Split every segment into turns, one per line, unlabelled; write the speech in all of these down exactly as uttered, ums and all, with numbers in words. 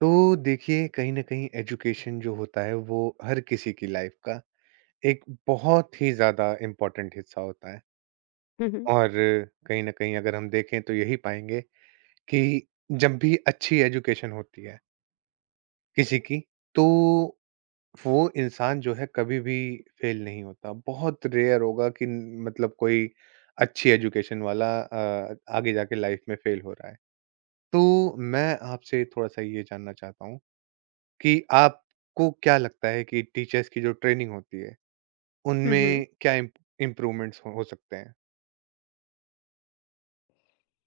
तो देखिए कहीं ना कहीं एजुकेशन जो होता है वो हर किसी की लाइफ का एक बहुत ही ज्यादा इम्पोर्टेंट हिस्सा होता है
हुँ, हुँ।
और कहीं ना कहीं अगर हम देखें तो यही पाएंगे कि जब भी अच्छी एजुकेशन होती है किसी की तो वो इंसान जो है कभी भी फेल नहीं होता बहुत रेयर होगा कि न- मतलब कोई अच्छी एजुकेशन वाला अ, आगे जाके लाइफ में फेल हो रहा है तो मैं आपसे थोड़ा सा ये जानना चाहता हूँ कि आपको क्या लगता है कि टीचर्स की जो ट्रेनिंग होती है,
हुँ, हुँ।
उनमें क्या इम इम्प्रूवमेंट्स हो हो सकते हैं?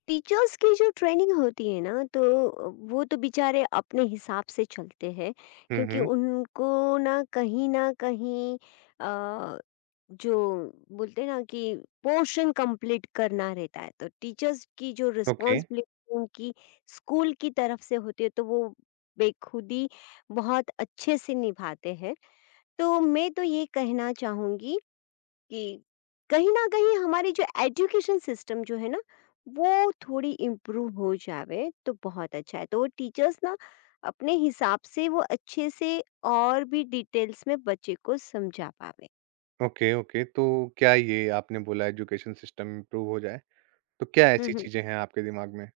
टीचर्स की जो ट्रेनिंग होती है ना तो वो तो बेचारे अपने हिसाब से चलते हैं।
हुँ,
क्योंकि
हुँ।
उनको ना कहीं न कहीं अ, जो बोलते हैं ना कि पोर्शन कंप्लीट करना रहता है। तो टीचर्स की जो
ओके,
रिस्पॉन्सिबिलिटी उनकी स्कूल की तरफ से होती है तो वो बेखुदी बहुत अच्छे से निभाते हैं। तो मैं तो ये कहना चाहूँगी कि कहीं न कहीं हमारी जो एजुकेशन सिस्टम जो है ना, वो थोड़ी इम्प्रूव हो जावे तो बहुत अच्छा है। तो टीचर्स ना अपने हिसाब से वो अच्छे से और भी डिटेल्स में बच्चे को समझा पावे।
Okay, okay. तो क्या ये आपने बोला एजुकेशन सिस्टम इम्प्रूव हो जाए, तो क्या
हुँ,
ऐसी
हुँ।
चीज़ें हैं आपके दिमाग में?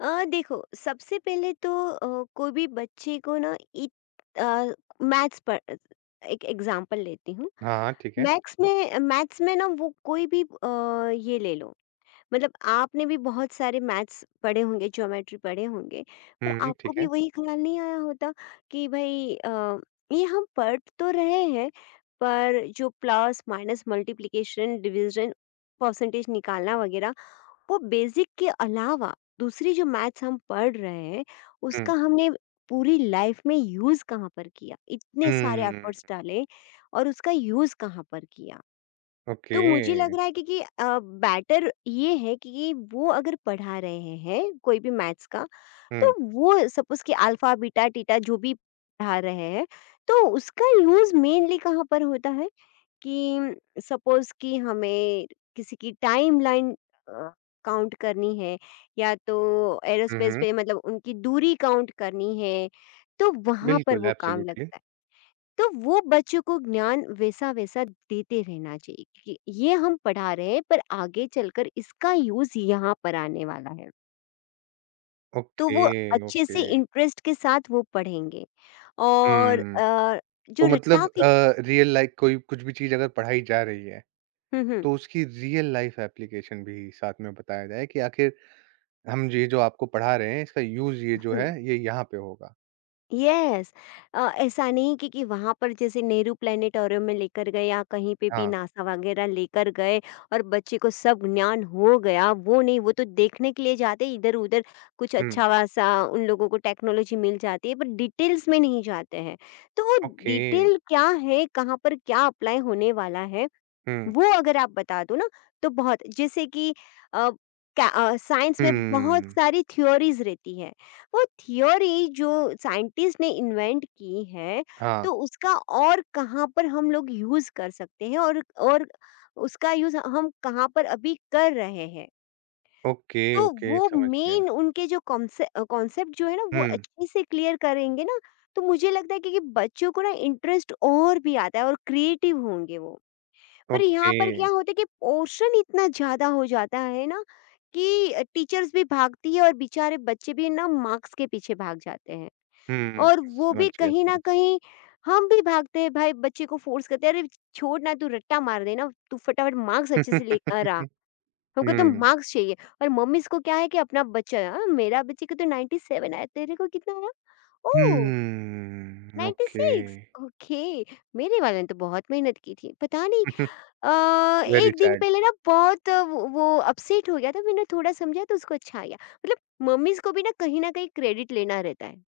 अ, देखो, सबसे पहले तो अ, कोई भी बच्चे को ना इत अ, मैथ्स पर एक एग्ज़ाम्पल लेती हूँ।
हाँ, हाँ, ठीक है।
मैथ्स में मैथ्स में ना वो कोई भी अ, ये ले लो, मतलब आपने भी बहुत सारे मैथ्स पढ़े होंगे, ज्योमेट्री पढ़े होंगे, पर
हुँ,
आपको
ठीक है।
भी वही ख़्याल नहीं आया होता कि भई, अ, ये हम पढ़ तो रहे हैं, पर जो plus, minus, multiplication, division, percentage निकालना वग़ैरह, वो बेसिक के अलावा दूसरी जो मैथ्स हम पढ़ रहे हैं,
हुँ,
उसका हमने पूरी लाइफ़ में यूज़ कहाँ पर किया? इतने सारे
हुँ,
एफ़र्ट्स डाले और उसका यूज़ कहाँ पर किया?
ओके।
तो मुझे लग रहा है कि, कि अ, बेटर ये है कि कि वो अगर पढ़ा रहे हैं कोई भी मैथ्स का,
हुँ,
तो वो सपोज़ कि अल्फ़ा, बीटा, थीटा जो भी पढ़ा रहे हैं, तो उसका यूज़ मेनली कहाँ पर होता है कि सपोज़ कि हमें किसी की टाइमलाइन अ, काउंट करनी है, या तो
हुँ,
एयरोस्पेस
हुँ।
पे मतलब उनकी दूरी काउंट करनी है, तो वहाँ पर
बिल्कुल,
वो काम
एब्सोल्युटली।
लगता है। तो वो बच्चों को ज्ञान वैसा-वैसा देते रहना चाहिए कि ये हम पढ़ा रहे हैं पर आगे चलकर इसका यूज़ यहाँ पर आने वाला है। तो
ओके,
वो अच्छे से
ओके।
इंटरेस्ट के साथ वो पढ़ेंगे। और
हुँ,
अ,
तो
जो
मतलब
रट्टा फी
अ, रियल लाइफ कोई कुछ भी चीज़ अगर पढ़ाई जा रही है
हुँ, हुँ।
तो उसकी रियल लाइफ एप्लीकेशन भी साथ में बताया जाए कि आखिर हम ये जो आपको पढ़ा रहे हैं इसका यूज़ ये जो
हुँ।
है ये यहाँ पे होगा।
यस। अ, ऐसा नहीं कि कि वहाँ पर जैसे नेहरू प्लैनेटोरियम में लेकर गए या कहीं पे भी
हाँ,
नासा वगैरह लेकर गए और बच्चे को सब ज्ञान हो गया, वो नहीं, वो तो देखने के लिए जाते इधर-उधर कुछ
हुँ,
अच्छा वासा उन लोगों को टेक्नोलॉजी मिल जाती है पर डिटेल्स में नहीं जाते हैं। तो वो
ओके,
डिटेल क्या है, कहाँ पर क्या अप्लाई होने वाला है,
हुँ,
वो अगर आप बता दो ना तो बहुत। जैसे कि अ, क्या- अ, साइंस में बहुत
हुँ,
सारी थ्योरीज रहती है, वो थ्योरी जो साइंटिस्ट ने इन्वेंट की है,
हाँ,
तो उसका और कहाँ पर हम लोग यूज कर सकते हैं, और और उसका यूज हम कहाँ पर अभी कर रहे हैं।
ओके,
तो
ओके
वो
समझ गया।
मेन उनके जो कॉन्सेप्ट जो है ना वो
हुँ,
अच्छे से क्लियर करेंगे ना, तो मुझे लगता है कि कि बच्चों को ना इंटरेस्ट और भी आता है और क्रिएटिव होंगे वो। पर
ओके,
यहाँ पर क्या होता है कि पोर्शन इतना ज़्यादा हो जाता है ना कि टीचर्स भी भागती है और बेचारे बच्चे भी ना मार्क्स के पीछे भाग जाते हैं।
हुँ,
और वो
समझ
भी
गया,
कहीं ना
समझ
कहीं हम भी भागते हैं भाई, बच्चे को फोर्स करते हैं, अरे छोड़ ना तू, रट्टा मार देना तू फटाफट, मार्क्स
गया।
अच्छे से लेकर आ, हमको तो
हुँ,
मार्क्स चाहिए। और मम्मी को क्या है कि अपना बच्चा, "हाँ, मेरा बच्चे को तो नाइंटी सेवन आया, तेरे को कितना आया?" "ओह,
हुँ, ओके
छियानवे।" "ओके, मेरे वाले ने तो बहुत मेहनत की थी, पता नहीं, अ,
वेरी
एक दिन
सैड।
पहले ना बहुत, अ, वो वो अपसेट हो गया था, मैंने थोड़ा समझा तो उसको अच्छा आ गया।" मतलब मम्मीज़ को भी ना कहीं न कहीं क्रेडिट लेना रहता है।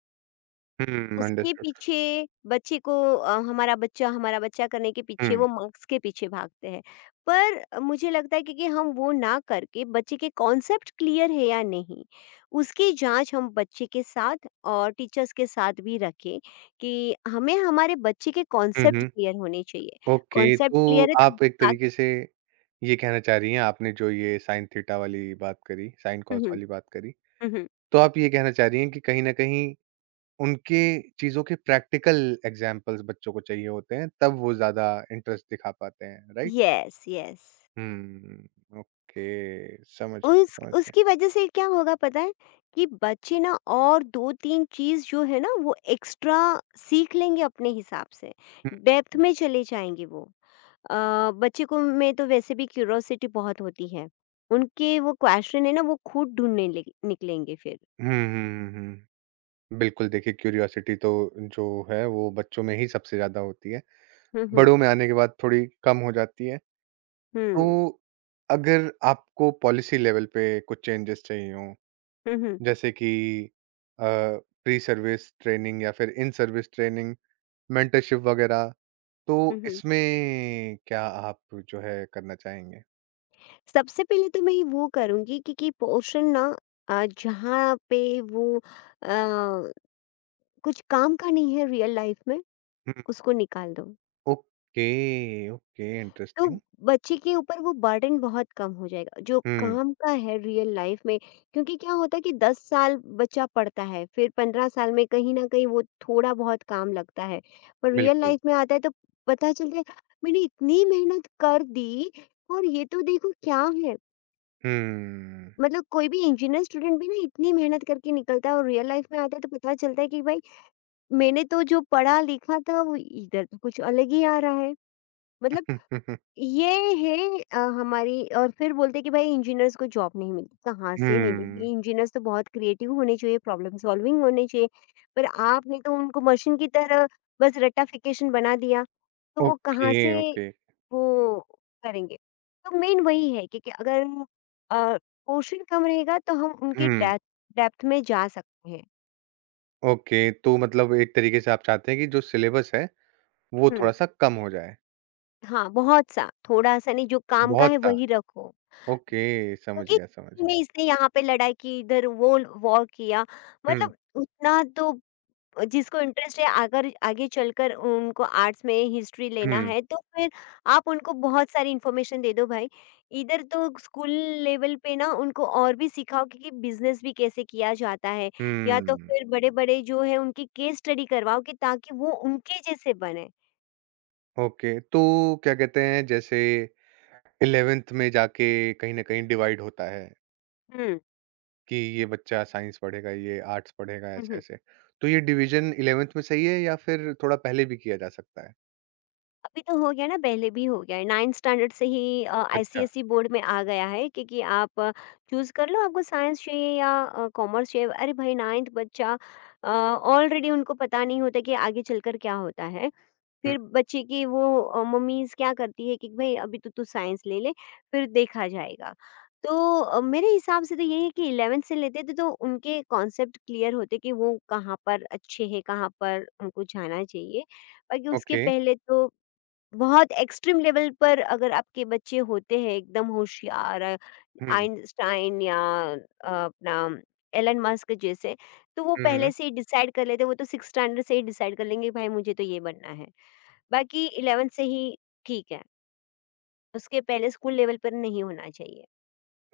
हुँ,
उसके
अंडरस्टूड
पीछे बच्चे को, अ, हमारा बच्चा, हमारा बच्चा करने के पीछे
हुँ,
वो मार्क्स के पीछे भागते हैं। पर मुझे लगता है कि कि हम वो ना करके, बच्चे के कॉन्सेप्ट क्लियर है या नहीं, उसकी जाँच हम बच्चे के साथ और टीचर्स के साथ भी रखें कि हमें हमारे बच्चे के
हुँ,
कॉन्सेप्ट
हुँ।
क्लियर होने चाहिए।
ओके,
कॉन्सेप्ट
तो
क्लियर है तो
आप एक
बाक
तरीके से ये कहना चाह रही हैं, आपने जो ये साइन थीटा वाली बात करी, साइन
हुँ,
कॉस
हुँ।
वाली बात करी,
हुँ, हुँ।
तो आप ये कहना चाह रही हैं कि कहीं न कहीं उनके चीज़ों के प्रैक्टिकल एग्ज़ाम्पल्स बच्चों को चाहिए होते हैं, तब वो ज़्यादा इंटरेस्ट दिखा पाते हैं, right?
Yes, yes.
Hmm, okay, समझ गया,
उस
समझ गया।
उसकी वजह से क्या होगा पता है? कि बच्चे ना और दो तीन चीज़ जो है ना वो एक्स्ट्रा सीख लेंगे अपने हिसाब से,
हुँ,
डेप्थ
हुँ।
में चले जाएँगे वो। अ, बच्चे को में तो वैसे भी क्यूरोसिटी बहुत होती है। उनके वो क्वेश्चन है ना वो खुद ढूँढने लगे निकलेंगे फिर।
हुँ, हुँ, हुँ, हुँ। बिल्कुल, देखिए क्यूरियोसिटी तो जो है, वो बच्चों में ही सबसे ज़्यादा होती है,
हुँ, हुँ,
बड़ों में आने के बाद थोड़ी कम हो जाती है।
हुँ,
तो अगर आपको पॉलिसी लेवल पे कुछ चेंजेस चाहिए हों,
हुँ, हुँ,
जैसे कि प्री सर्विस ट्रेनिंग या फिर इन सर्विस ट्रेनिंग, मेंटरशिप वगैरह,
हुँ,
तो
हुँ।
इसमें क्या आप जो है करना चाहेंगे?
सबसे पहले तो मैं ये वो करूँगी कि कि पोर्शन ना, अ, जहाँ पे वो अ कुछ काम का नहीं है रियल लाइफ में,
हुँ,
उसको निकाल दो।
ओके, ओके
तो
इंटरेस्टिंग।
बच्चे के ऊपर वो बर्डन बहुत कम हो जाएगा, जो
हुँ,
काम का है रियल लाइफ में। क्योंकि क्या होता है कि दस साल बच्चा पढ़ता है, फिर पंद्रह साल में कहीं ना कहीं वो थोड़ा बहुत काम लगता है, पर रियल
बिल्कुल।
लाइफ में आता है तो पता चलता है, मैंने इतनी मेहनत कर दी और ये तो देखो क्या है।
हुँ।
मतलब कोई भी इंजीनियर स्टूडेंट भी ना इतनी मेहनत करके निकलता है और रियल लाइफ में आता है तो पता चलता है कि भाई, मैंने तो जो पढ़ा लिखा था वो इधर तो कुछ अलग ही आ रहा है। मतलब ये है। अ, हमारी। और फिर बोलते हैं कि भाई, इंजीनियर्स को जॉब नहीं मिली, कहाँ से
हुँ,
मिलेगी? इंजीनियर्स तो बहुत क्रिएटिव होने चाहिए, प्रॉब्लम सॉल्विंग होने चाहिए, पर आपने तो उनको मशीन की तरह बस रट्टाफिकेशन बना दिया, तो वो
ओके,
कहाँ से
ओके।
वो करेंगे? तो मेन वही है कि कि अगर अ, पोर्शन कम रहेगा तो हम उनके
हुँ,
डेप्थ डेप्थ में जा सकते हैं।
ओके, तो मतलब एक तरीके से आप चाहते हैं कि जो सिलेबस है, वो
हुँ,
थोड़ा-सा कम हो जाए,
हाँ, बहुत-सा, थोड़ा-सा नहीं, जो काम का है
बहुत-सा।
वही रखो।
ओके, समझ
क्योंकि
गया, समझ गया।
ने इसने यहाँ पे लड़ाई की, इधर वो वॉर किया,
हुँ,
मतलब उतना तो, जिसको इंटरेस्ट है अगर आगे चलकर उनको आर्ट्स में हिस्ट्री लेना
हुँ,
है, तो फिर आप उनको बहुत सारी इन्फॉर्मेशन दे दो भाई। इधर तो स्कूल लेवल पे ना उनको और भी सिखाओ कि बिज़नेस भी कैसे किया जाता है, या तो
हुँ।
फिर बड़े-बड़े जो हैं उनकी केस स्टडी करवाओ कि ताकि वो उनके जैसे बने।
ओके, तो क्या कहते हैं जैसे ग्यारहवीं में जाके कहीं न कहीं डिवाइड होता है
हुँ,
कि ये बच्चा साइंस पढ़ेगा, ये आर्ट्स पढ़ेगा,
हुँ, हुँ।
ऐसे-ऐसे। तो ये डिवीज़न ग्यारहवीं में सही है या फिर थोड़ा पहले भी किया जा सकता है?
अभी तो हो गया ना, पहले भी हो गया है, नाइंथ स्टैंडर्ड से ही अ,
अच्छा,
आईसीएसई बोर्ड में आ गया है, क्योंकि आप चूज कर लो, आपको साइंस चाहिए या कॉमर्स चाहिए। अरे भाई, नाइंथ बच्चा ऑलरेडी, उनको पता नहीं होता कि आगे चलकर क्या होता है।
हुँ,
फिर बच्चे की वो, अ, मम्मीज क्या करती है कि भाई, अभी तो तू साइंस ले ले, फिर देखा जाएगा। तो अ, मेरे हिसाब से तो यही है कि इलेवेंथ से लेते थे तो उनके कॉन्सेप्ट क्लियर होते कि वो कहाँ पर अच्छे हैं, कहाँ पर उनको जाना चाहिए। बाकी उसके
ओके।
पहले तो, बहुत एक्सट्रीम लेवल पर अगर आपके बच्चे होते हैं एकदम होशियार, अ,
हुँ,
आइंस्टाइन या अ, अपना एलन मस्क जैसे, तो वो
हुँ, हुँ।
पहले से ही डिसाइड कर लेते हैं, वो तो सिक्स स्टैंडर्ड से ही डिसाइड कर लेंगे कि भाई, मुझे तो ये बनना है। बाकी इलेवेंथ से ही ठीक है, उसके पहले स्कूल लेवल पर नहीं होना चाहिए।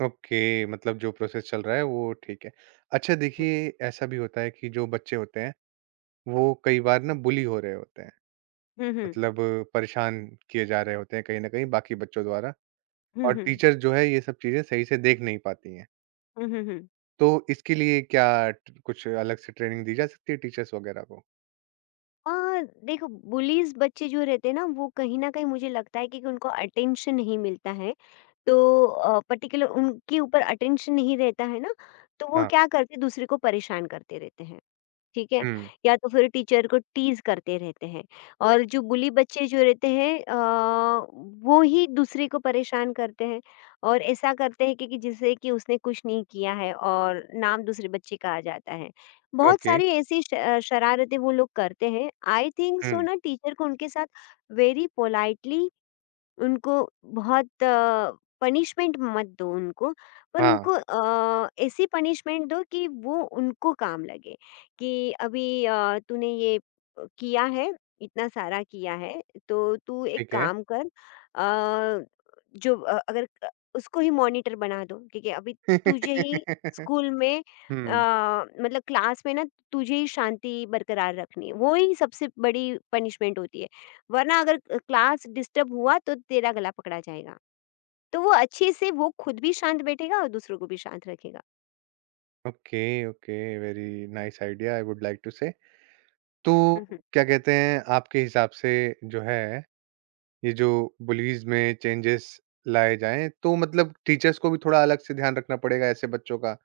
ओके, मतलब जो प्रोसेस चल रहा है वो ठीक है। अच्छा
हम्म,
देखिए, ऐसा भी होता है कि जो बच्चे होते हैं, वो कई बार ना बुली हो रहे होते हैं।
हम्म,
मतलब परेशान किए जा रहे होते हैं कहीं न कहीं बाकी बच्चों द्वारा
हम्म,
और
हम्म,
टीचर जो है ये सब चीज़ें सही से देख नहीं पाती हैं।
हम्म, हम्म, हम्म।
तो इसके लिए क्या ट कुछ अलग से ट्रेनिंग दी जा सकती है टीचर्स वगैरह को?
अ, देखो, बुलीज बच्चे जो रहते हैं ना वो कहीं न कहीं मुझे लगता है कि कि उनको अटेंशन नहीं मिलता है। तो अ, पर्टिकुलर उनके ऊपर अटेंशन नहीं रहता है ना, तो वो
हाँ।
क्या करते हैं, दूसरे को परेशान करते रहते हैं। ठीक है?
हुँ,
या तो फिर टीचर को टीज़ करते रहते हैं, और जो बुली बच्चे जो रहते हैं अ, वो ही दूसरे को परेशान करते हैं और ऐसा करते हैं कि कि जिससे कि उसने कुछ नहीं किया है और नाम दूसरे बच्चे का आ जाता है। बहुत
ओके।
सारी ऐसी श अ, शरारतें वो लोग करते हैं। आई थिंक सो
हुँ,
ना, टीचर को उनके साथ वेरी पोलाइटली, उनको बहुत अ, पनिशमेंट मत दो उनको, पर
हाँ,
उनको अ, ऐसी पनिशमेंट दो कि वो उनको काम लगे, कि अभी अ, तूने ये अ, किया है, इतना सारा किया है, तो तू एक
ठीक है।
काम कर, अ, जो अ, अगर अ, उसको ही मॉनिटर बना दो, ठीक है? अभी तुझे ही स्कूल में अ,
हुँ,
मतलब क्लास में ना तुझे ही शांति बरकरार रखनी है, वो ही सबसे बड़ी पनिशमेंट होती है। वरना अगर अ, क्लास डिस्टर्ब हुआ तो तेरा गला पकड़ा जाएगा। तो वो अच्छे से वो खुद भी शांत बैठेगा और दूसरों को भी शांत रखेगा।
Okay, okay, very nice idea I would like to say. तो
हुँ, हुँ।
क्या कहते हैं आपके हिसाब से जो है ये जो बुलीज में चेंजेस लाए जाएँ, तो मतलब टीचर्स को भी थोड़ा अलग से ध्यान रखना पड़ेगा ऐसे बच्चों का,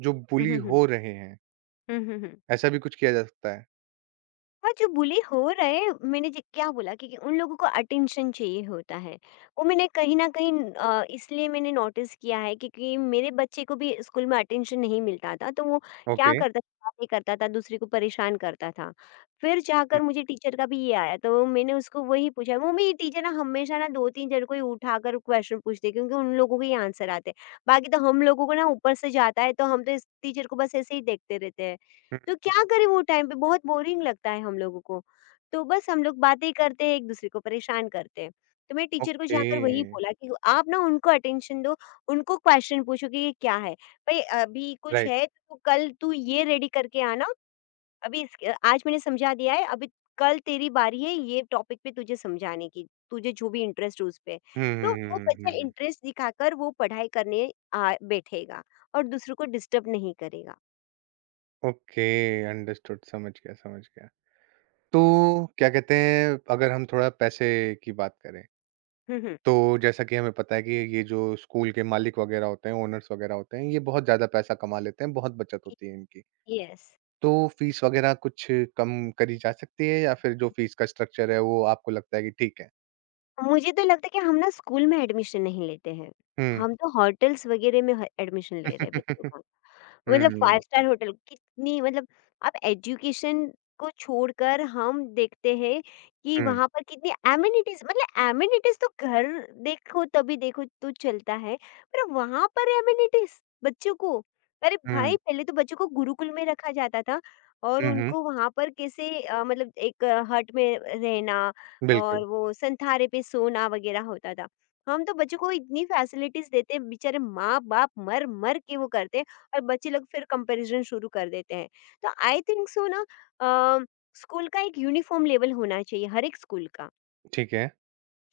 जो
हुँ,
बुली
हुँ, हुँ।
हो रहे हैं,
हुँ, हुँ, हुँ।
ऐसा भी कुछ किया जा सकता है?
हाँ, जो बुली हो रहे हैं, मैंने ज क्या बोला कि कि उन लोगों को अटेंशन चाहिए होता है। वो मैंने कहीं न कहीं अ, इसलिए मैंने नोटिस किया है क्योंकि मेरे बच्चे को भी स्कूल में अटेंशन नहीं मिलता था, तो वो क्या
ओके।
करता था, बातें करता था, दूसरे को परेशान करता था। फिर
हुँ,
जाकर मुझे टीचर का भी ये आया, तो मैंने उसको वही पूछा, वो मेरी टीचर ना हमेशा ना दो तीन जन को ही उठाकर क्वेश्चन पूछती है क्योंकि उन लोगों के ही आंसर आते हैं। बाकी तो हम लोगों को ना ऊपर से जाता है, तो हम तो इस टीचर को बस ऐसे ही देखते रहते हैं।
हुँ,
तो क्या करें वो टाइम पे बहुत बोरिंग लगता है हम लोगों को। तो बस हम लोग बातें करते हैं, एक-दूसरे को परेशान करते हैं। तो मैं टीचर को
ओके,
जाकर वही बोला कि आप ना उनको अटेंशन दो, उनको क्वेश्चन पूछो कि ये क्या है? भई अभी कुछ
राइट।
है तो कल तू ये रेडी करके आना, अभी इस आज मैंने समझा दिया है, अभी कल तेरी बारी है ये टॉपिक पे तुझे समझाने की, तुझे जो भी इंटरेस्ट हो उस पे।
हुँ,
तो
हुँ,
वो
हुँ, हुँ,
बच्चा
हुँ, हुँ।
इंटरेस्ट दिखाकर वो पढ़ाई करने आ बैठेगा और दूसरों को डिस्टर्ब नहीं करेगा।
ओके, अंडरस्टूड, समझ गया, समझ गया। तो क्या कहते हैं, अगर हम थोड़ा पैसे की बात करें,
हुँ, हुँ।
तो जैसा कि हमें पता है कि ये जो स्कूल के मालिक वगैरह होते हैं, ओनर्स वगैरह होते हैं, ये बहुत ज़्यादा पैसा कमा लेते हैं, बहुत बचत होती है इनकी।
यस।
तो फीस वगैरह कुछ कम करी जा सकती है या फिर जो फीस का स्ट्रक्चर है वो आपको लगता है कि ठीक है?
मुझे तो लगता है कि हम ना स्कूल में एडमिशन नहीं लेते हैं,
हुँ।
हम तो होटल्स वगैरह में ह एडमिशन ले रहे हैं बच्चों का।
हुँ,
मतलब फाइव
हुँ,
स्टार होटल कितनी मतलब आप एजुकेशन को छोड़कर हम देखते हैं कि
हुँ,
वहाँ पर कितनी एमिनिटीज, मतलब एमिनिटीज तो घर देखो, तभी देखो तो चलता है, पर वहाँ पर एमिनिटीज बच्चों को। अरे
हुँ,
भाई, पहले तो बच्चों को गुरुकुल में रखा जाता था और
हुँ,
उनको वहाँ पर कैसे, अ, मतलब एक हट में रहना
बिल्कुल,
और वो संथारे पे सोना वगैरह होता था। हम तो बच्चों को इतनी फैसिलिटीज देते हैं, बेचारे माँ बाप मर मर के वो करते हैं और बच्चे लोग फिर कंपैरिजन शुरू कर देते हैं। तो आई थिंक सो ना, अ, स्कूल का एक यूनिफॉर्म लेवल होना चाहिए, हर एक स्कूल का।
ठीक है।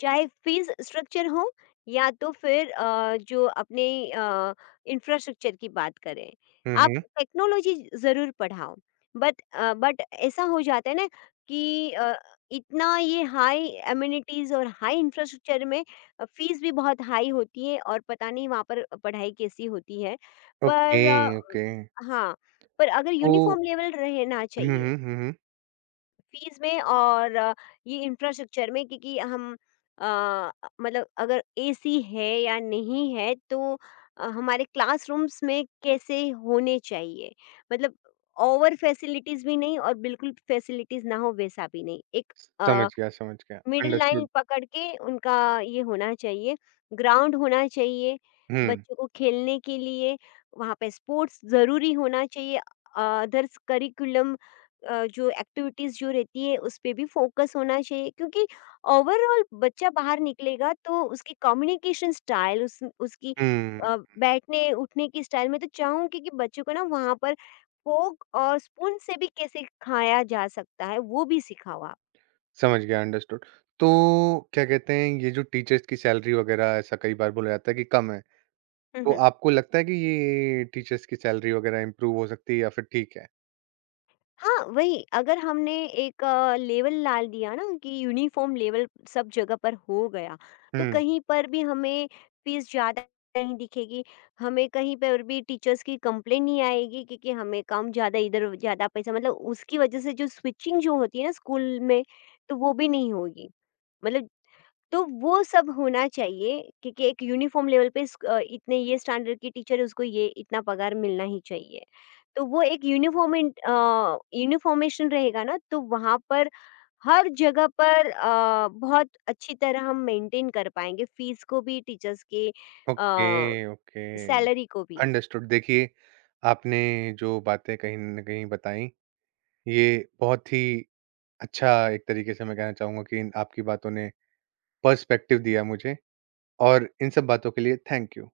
चाहे फीस स्ट्रक्चर हो या तो फिर अ, जो अपने इंफ्रास्ट्रक्चर की बात करें,
हुँ,
आप
हुँ,
टेक्नोलॉजी ज़रूर पढ़ाओ, बट बट ऐसा हो जाता है ना कि अ, इतना ये हाई एम्यूनिटीज़ और हाई इंफ्रास्ट्रक्चर में फीस भी बहुत हाई होती है और पता नहीं वहाँ पर पढ़ाई कैसी होती है।
ओके,
पर अ,
ओके।
हाँ, पर अगर
तो
यूनिफॉर्म लेवल रहना
हुँ,
चाहिए
हुँ, हुँ, हुँ,
फीस में और अ, ये इंफ्रास्ट्रक्चर में, क्योंकि हम अ, मतलब अगर एसी है या नहीं है, तो अ, हमारे क्लासरूम्स में कैसे होने चाहिए, मतलब ओवर फैसिलिटीज भी नहीं और बिल्कुल फैसिलिटीज ना हो वैसा भी नहीं, एक
समझ गया, समझ गया,
मिडल लाइन
अंडरस्टूड।
पकड़ के उनका ये होना चाहिए, ग्राउंड होना चाहिए,
हुँ,
बच्चों को खेलने के लिए, वहाँ पे स्पोर्ट्स ज़रूरी होना चाहिए। अदर्स करिकुलम, अ, जो एक्टिविटीज़ जो रहती है उस पे भी फ़ोकस होना चाहिए, क्योंकि ओवरऑल बच्चा बाहर निकलेगा तो उसकी कम्युनिकेशन स्टाइल, उस उसकी
हुँ,
अ, बैठने उठने की स्टाइल। मैं तो चाहूँगी कि बच्चों को ना वहाँ पर फोक और स्पून से भी कैसे खाया जा सकता है वो भी सिखाओ आप।
समझ गया, अंडरस्टूड। तो क्या कहते हैं ये जो टीचर्स की सैलरी वगैरह ऐसा कई बार बोला जाता है कि कम है, तो आपको लगता है कि ये टीचर्स की सैलरी वगैरह इम्प्रूव हो सकती है या फिर ठीक है?
हाँ, वही अगर हमने एक अ, लेवल डाल दिया ना कि यूनिफ़ॉर्म लेवल सब जगह पर हो गया, तो
हुँ।
कहीं पर भी हमें फ़ीस ज़्यादा नहीं दिखेगी, हमें कहीं पर भी टीचर्स की कंप्लेंट नहीं आएगी कि कि हमें कम ज़्यादा इधर ज़्यादा पैसा, मतलब उसकी वजह से जो स्विचिंग जो होती है ना स्कूल में, तो वो भी नहीं होगी। मतलब तो वो सब होना चाहिए क्योंकि एक यूनिफॉर्म लेवल पे स्क- अ, इतने ये स्टैंडर्ड की टीचर है उसको ये इतना पगार मिलना ही चाहिए, तो वो एक यूनिफॉर्म यूनिफॉर्मेशन रहेगा ना, तो वहाँ पर हर जगह पर अ, बहुत अच्छी तरह हम मेंटेन कर पाएंगे फीस को भी, टीचर्स के
ओके, ओके।
सैलरी को भी।
अंडरस्टूड। देखिए, आपने जो बातें कहीं न कहीं बताई, ये बहुत ही अच्छा एक तरीके से मैं कहना चाहूँगा कि इन आपकी बातों ने पर्सपेक्टिव दिया मुझे और इन सब बातों के लिए थैंक यू।